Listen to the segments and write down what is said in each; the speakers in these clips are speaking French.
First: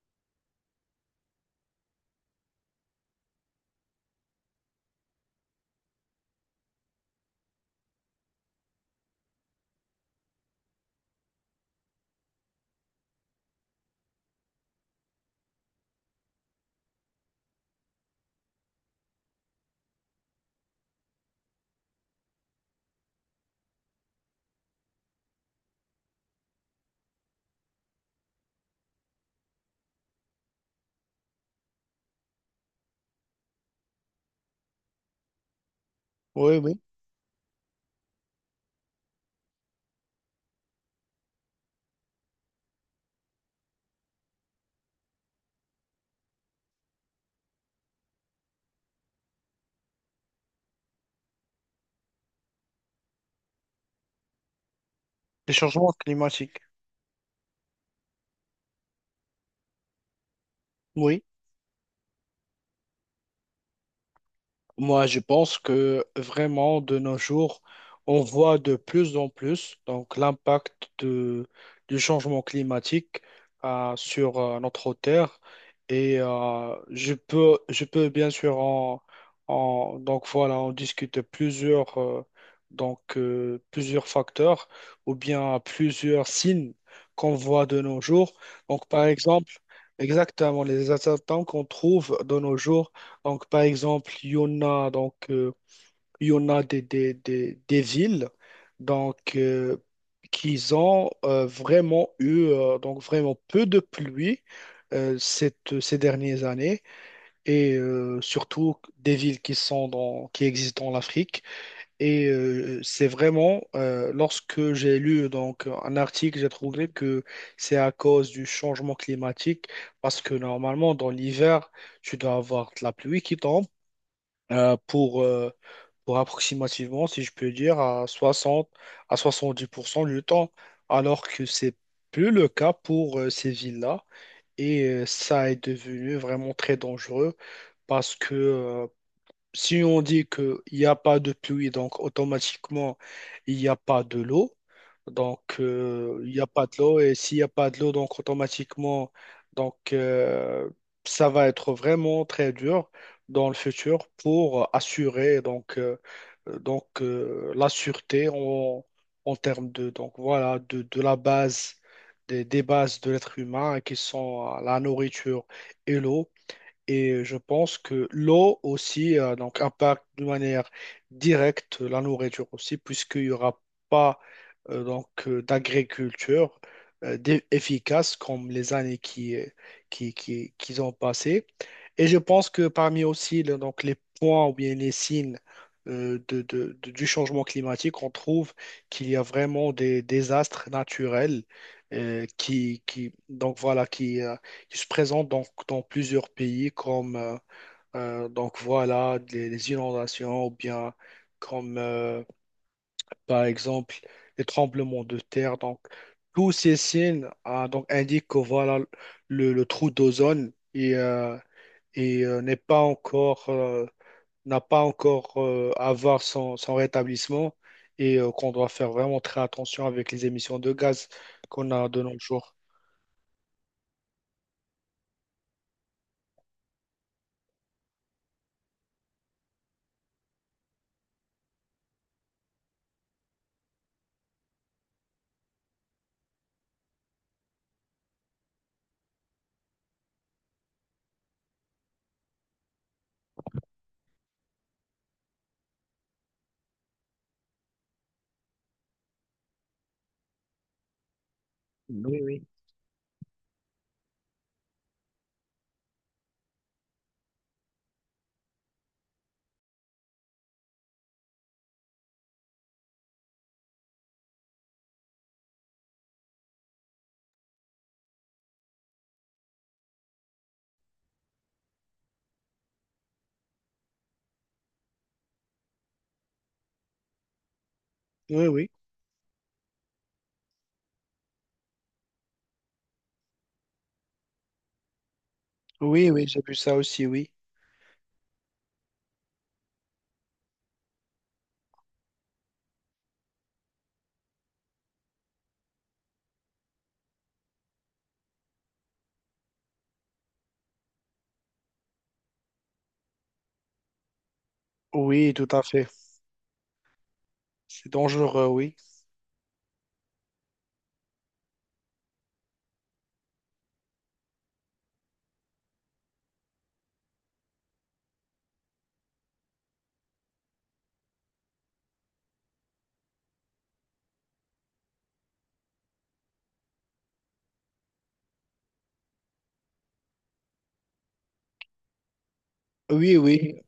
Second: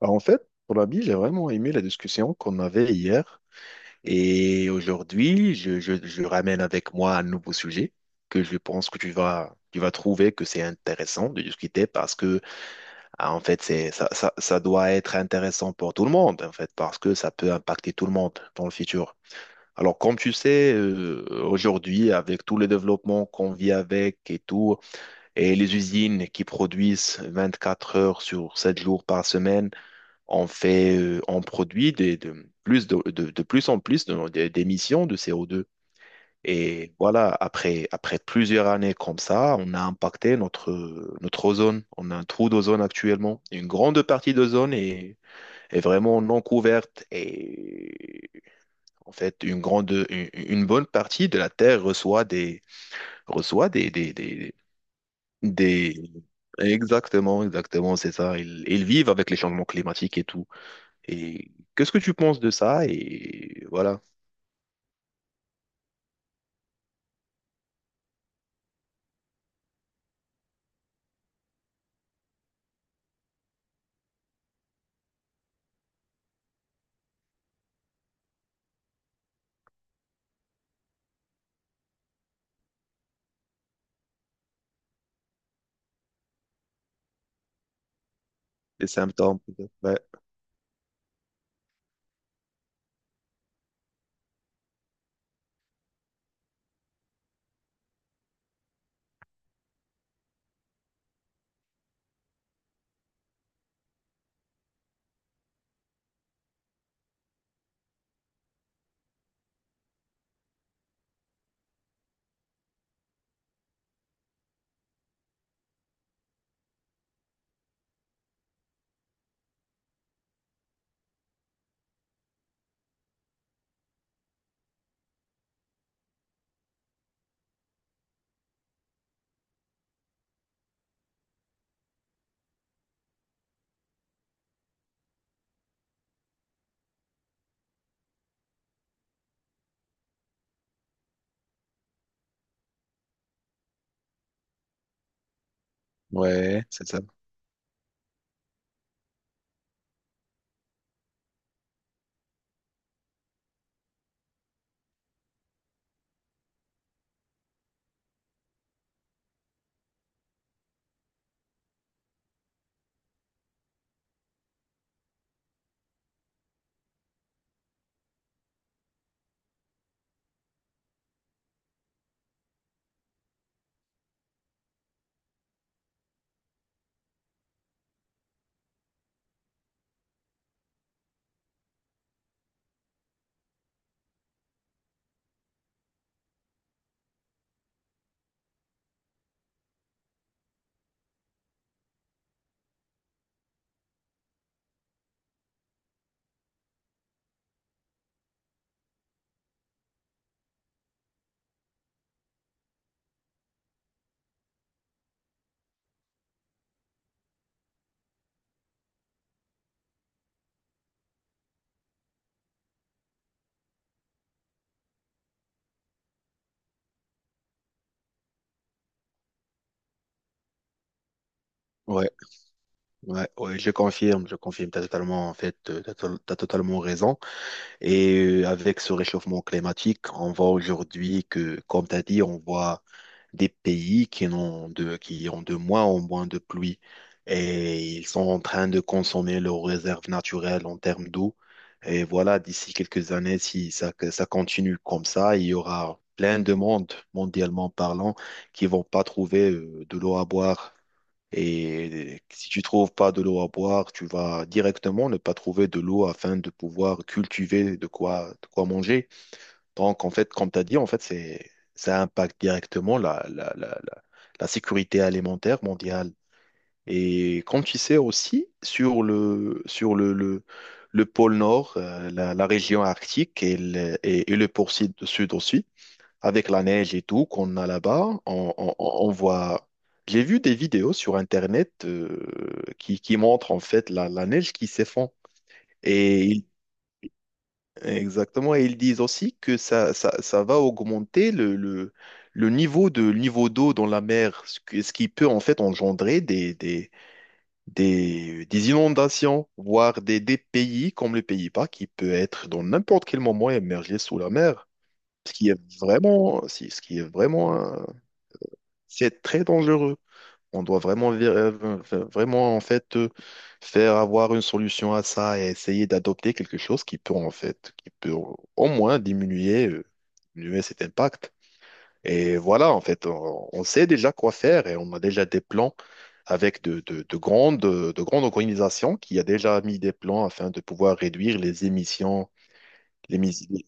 Pour la vie, j'ai vraiment aimé la discussion qu'on avait hier. Et aujourd'hui, je ramène avec moi un nouveau sujet que je pense que tu vas trouver que c'est intéressant de discuter parce que, c'est, ça doit être intéressant pour tout le monde, en fait, parce que ça peut impacter tout le monde dans le futur. Alors, comme tu sais, aujourd'hui, avec tous les développements qu'on vit avec et tout, et les usines qui produisent 24 heures sur 7 jours par semaine, on produit de plus en plus d'émissions de CO2. Oui, oui. Et voilà, après plusieurs années comme ça, on a impacté notre ozone. On a un trou d'ozone actuellement. Une grande partie d'ozone est vraiment non couverte. Et en fait, une bonne partie de la Terre reçoit des, des, des, Les changements des- climatiques. Exactement, exactement, c'est ça. Ils vivent avec les changements climatiques et tout. Oui. Et qu'est-ce que tu penses de ça? Et voilà, Moi, je pense que vraiment, de nos jours, on voit de plus en plus l'impact du changement climatique sur notre Terre. Je peux bien sûr donc voilà, on discute plusieurs plusieurs facteurs ou bien plusieurs signes qu'on voit de nos jours. Donc les par symptômes, exemple, peut-être. Ouais, exactement les attentats qu'on trouve de nos jours donc, par exemple, il y en a des, des villes donc, qui ont vraiment eu donc, vraiment peu de pluie ces dernières années surtout des villes qui sont qui existent en Afrique. C'est vraiment, lorsque j'ai lu donc, un article, j'ai trouvé que c'est à cause du changement climatique parce que normalement, dans l'hiver, tu dois avoir de la pluie qui tombe euh, pour, euh, pour approximativement, si je peux dire, à 60 à 70% du temps, alors que c'est plus le cas pour ces villes-là. Ça est devenu vraiment très dangereux parce que, si on dit qu'il n'y a pas de pluie, donc automatiquement, il n'y a pas de l'eau. Donc, il n'y a ouais, pas de c'est l'eau. ça. Et s'il n'y a pas de l'eau, donc automatiquement, donc, euh, ça va être vraiment très dur dans le futur pour assurer la sûreté en termes de, donc, voilà, de la base, des bases de l'être humain qui sont la nourriture et l'eau. Et je pense que l'eau aussi donc impacte de manière directe la nourriture aussi, puisqu'il n'y aura pas d'agriculture efficace comme les années qui ont passé. Et je pense que parmi aussi donc, les points ou bien les signes du changement climatique, on trouve qu'il y a vraiment des désastres naturels donc voilà, qui se présentent donc dans plusieurs pays comme donc voilà les inondations ou bien comme par exemple les tremblements de terre. Donc tous ces signes ah, donc indiquent que voilà le trou d'ozone n'est pas encore n'a pas encore à voir son, son rétablissement qu'on doit faire vraiment très attention avec les émissions de gaz qu'on a de Ouais, nos jours. ouais, ouais, je confirme, t'as totalement, en fait, t'as, to- t'as totalement raison. Et avec ce réchauffement climatique, on voit aujourd'hui que, comme t'as dit, on voit des pays qui ont de moins en moins de pluie et ils sont en train de consommer leurs réserves naturelles en termes d'eau. Et voilà, d'ici quelques années, si ça, que ça continue comme ça, il y aura plein de monde, mondialement parlant, qui vont pas trouver de l'eau à boire. Et si tu trouves pas de l'eau à boire, tu vas directement ne pas trouver de l'eau afin de pouvoir cultiver de quoi manger. Donc, en fait, comme tu as dit, en fait, c'est, ça impacte directement la sécurité alimentaire mondiale. Et comme tu sais aussi, le pôle Nord, la région arctique et et le pôle sud aussi, avec la neige et tout qu'on a là-bas, Oui, oui. On voit. J'ai vu des vidéos sur Internet qui montrent en fait la neige qui s'effondre. Oui, oui, j'ai Et vu ça aussi, oui. exactement, et ils disent aussi que ça va augmenter le niveau le niveau d'eau dans la mer, ce qui peut en fait engendrer des inondations, voire des pays comme le Pays-Bas qui peut être dans n'importe quel moment émergé sous la mer, ce Oui, tout qui est à fait. vraiment, si- ce qui est C'est dangereux, oui. c'est très dangereux. On doit vraiment en fait faire avoir une solution à ça et essayer d'adopter quelque chose qui peut au moins diminuer cet impact. Et voilà, en fait, on sait déjà quoi faire et on a déjà des plans avec de grandes organisations qui a déjà mis des plans afin de pouvoir réduire les Oui, émissions. oui.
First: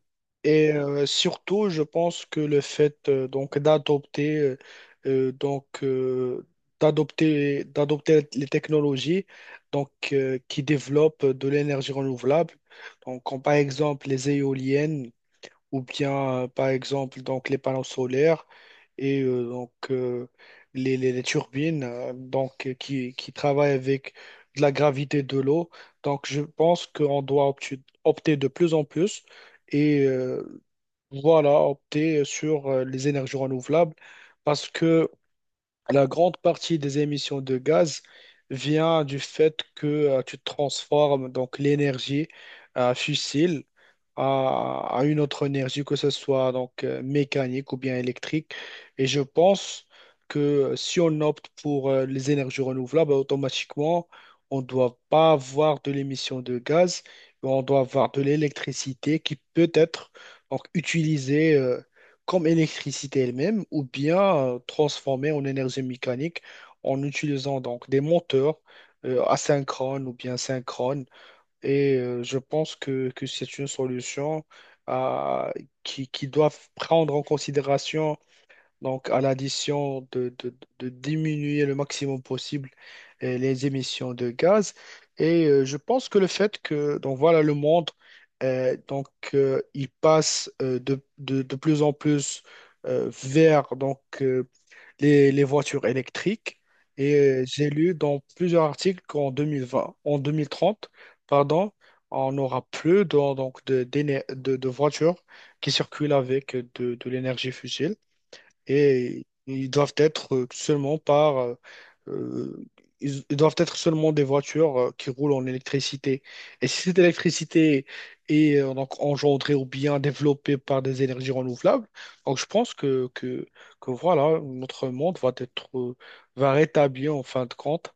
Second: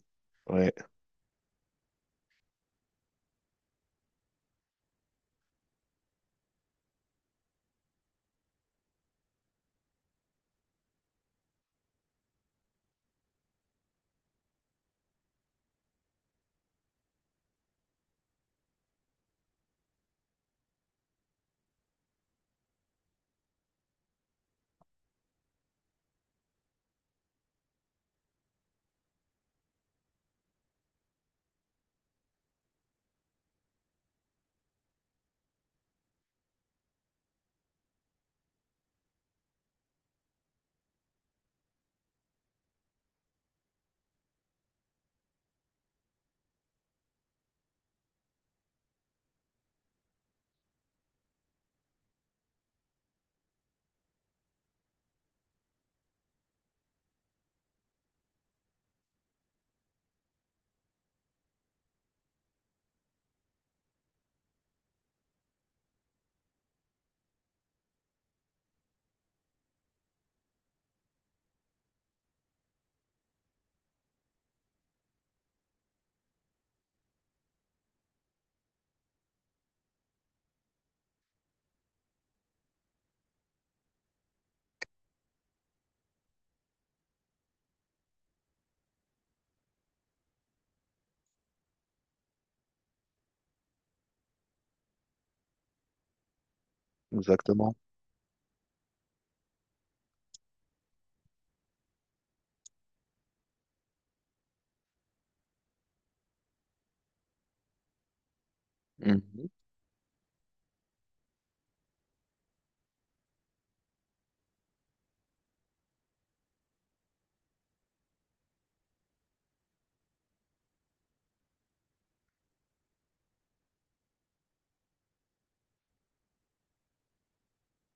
Ouais, Surtout, je pense que le fait donc d'adopter euh, donc euh, d'adopter les technologies qui développent de l'énergie renouvelable. Donc, comme par exemple les éoliennes ou bien par exemple donc les panneaux solaires et euh, donc euh, les, les turbines qui travaillent avec de la gravité de l'eau. Donc je pense qu'on doit opter de plus en plus et euh, voilà opter sur les énergies renouvelables parce que la grande partie des émissions de gaz vient du fait que tu transformes donc l'énergie fossile à une autre énergie, que ce soit mécanique ou bien électrique. Et je pense que si on opte pour les énergies renouvelables, automatiquement, on ne doit pas avoir de l'émission de gaz, mais on doit avoir de l'électricité qui peut être donc utilisée, comme électricité elle-même, ou bien transformer en énergie mécanique en utilisant donc des moteurs asynchrones ou bien synchrones. Je pense que c'est une solution euh, qui doit prendre en considération donc, à l'addition de diminuer le maximum possible les émissions de gaz. Je pense que le fait que, donc voilà, le monde, euh, donc, il passe de plus en plus vers les voitures électriques. J'ai exactement. lu dans plusieurs articles qu'en 2020, en 2030, pardon, on n'aura plus de voitures qui circulent avec de l'énergie fossile et Mmh. ils doivent être seulement par euh. Ils ils doivent être seulement des voitures qui roulent en électricité. Et si cette électricité est donc engendrée ou bien développée par des énergies renouvelables, donc je pense que voilà, notre monde va être, va rétablir en fin de compte.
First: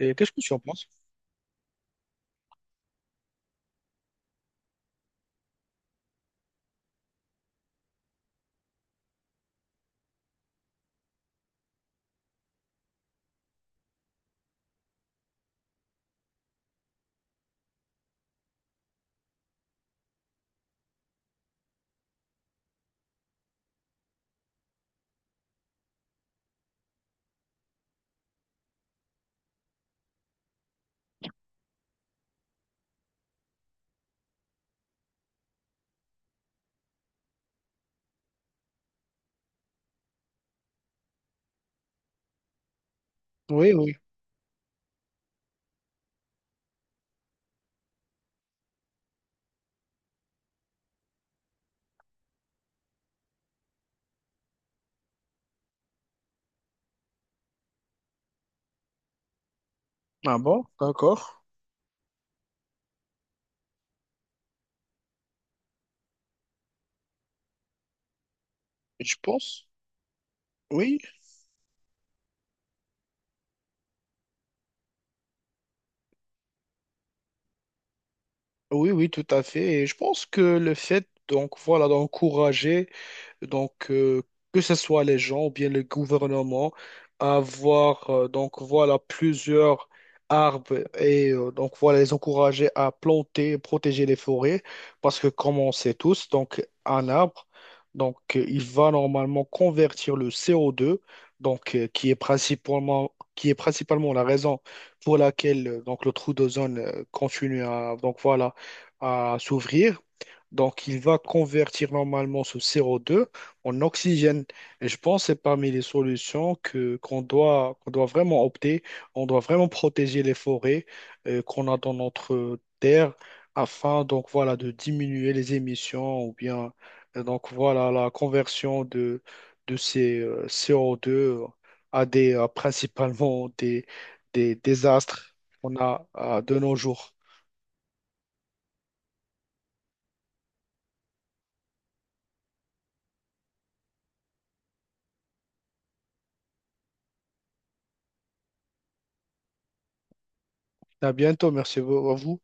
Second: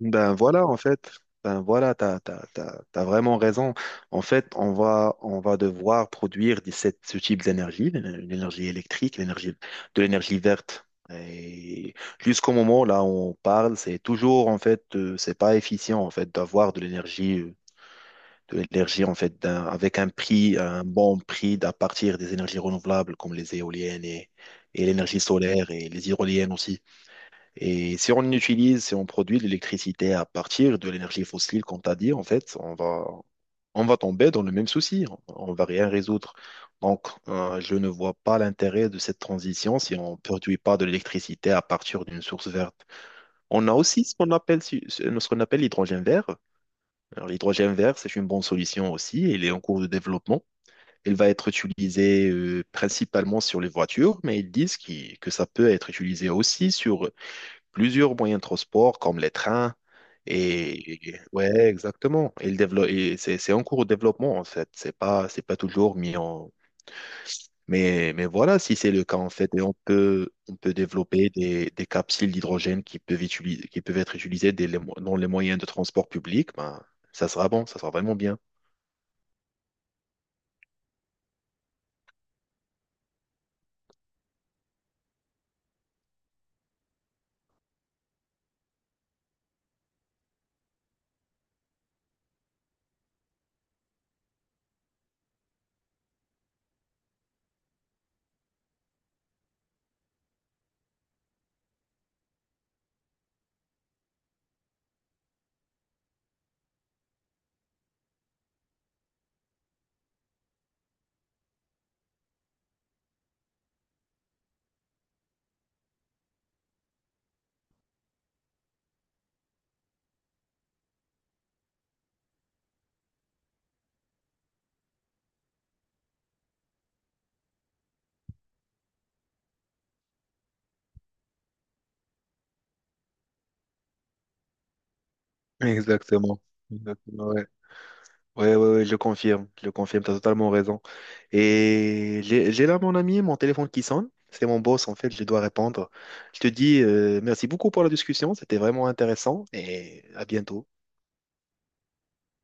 Et qu'est-ce que tu en voilà, en penses? fait, ben voilà, t'as vraiment raison. En fait, on va devoir produire ce type d'énergie, l'énergie électrique, de l'énergie verte. Et jusqu'au moment là où on parle, c'est toujours, en fait, c'est pas efficient, en fait, de l'énergie, en fait, avec un prix, un bon prix à partir des énergies renouvelables comme les éoliennes et l'énergie solaire et les hydroliennes aussi. Et si on produit de l'électricité à partir de l'énergie fossile, comme tu as dit, en fait, on va tomber dans le même souci. On va rien résoudre. Donc, je ne vois pas l'intérêt de cette transition si on ne produit pas de l'électricité à partir d'une source verte. On Oui, a oui. aussi ce qu'on appelle, ce qu'on appelle l'hydrogène vert. Alors, l'hydrogène vert, c'est une bonne solution aussi. Il est en cours de développement. Il va être utilisé principalement sur les voitures, mais ils disent que ça peut être utilisé aussi sur plusieurs moyens de transport comme les trains. Ah bon, d'accord. Ouais, exactement. Il développe, c'est en cours de développement en fait. C'est pas toujours mis en, mais voilà, si c'est le Je cas, en fait, et pense. On peut Oui, développer des capsules d'hydrogène qui peuvent être utilisées dans les moyens de transport public, ben, ça sera vraiment bien. oui, oui, tout à fait. Et je pense que le fait, donc voilà, d'encourager donc, que ce soit les gens ou bien le gouvernement, avoir donc voilà plusieurs arbres donc voilà les encourager à planter et protéger les forêts parce que comme on sait tous, donc un arbre, il va normalement convertir le CO2, qui est principalement la raison pour laquelle donc le trou d'ozone continue à donc voilà à s'ouvrir. Donc, il va convertir normalement ce CO2 en oxygène. Et je pense que c'est parmi les solutions que qu'on doit vraiment opter. On doit vraiment protéger les forêts qu'on a dans notre terre afin donc voilà de diminuer les émissions ou bien donc voilà la conversion de ces CO2 à des à principalement des désastres qu'on a Exactement. à de nos jours. Exactement, ouais. Ouais, ouais, ouais, je confirme, tu as totalement raison. Et j'ai là mon ami, mon téléphone qui sonne. C'est mon boss, en fait, je dois répondre. Je te dis merci beaucoup pour la discussion, c'était vraiment intéressant et à bientôt. À bientôt, merci à vous.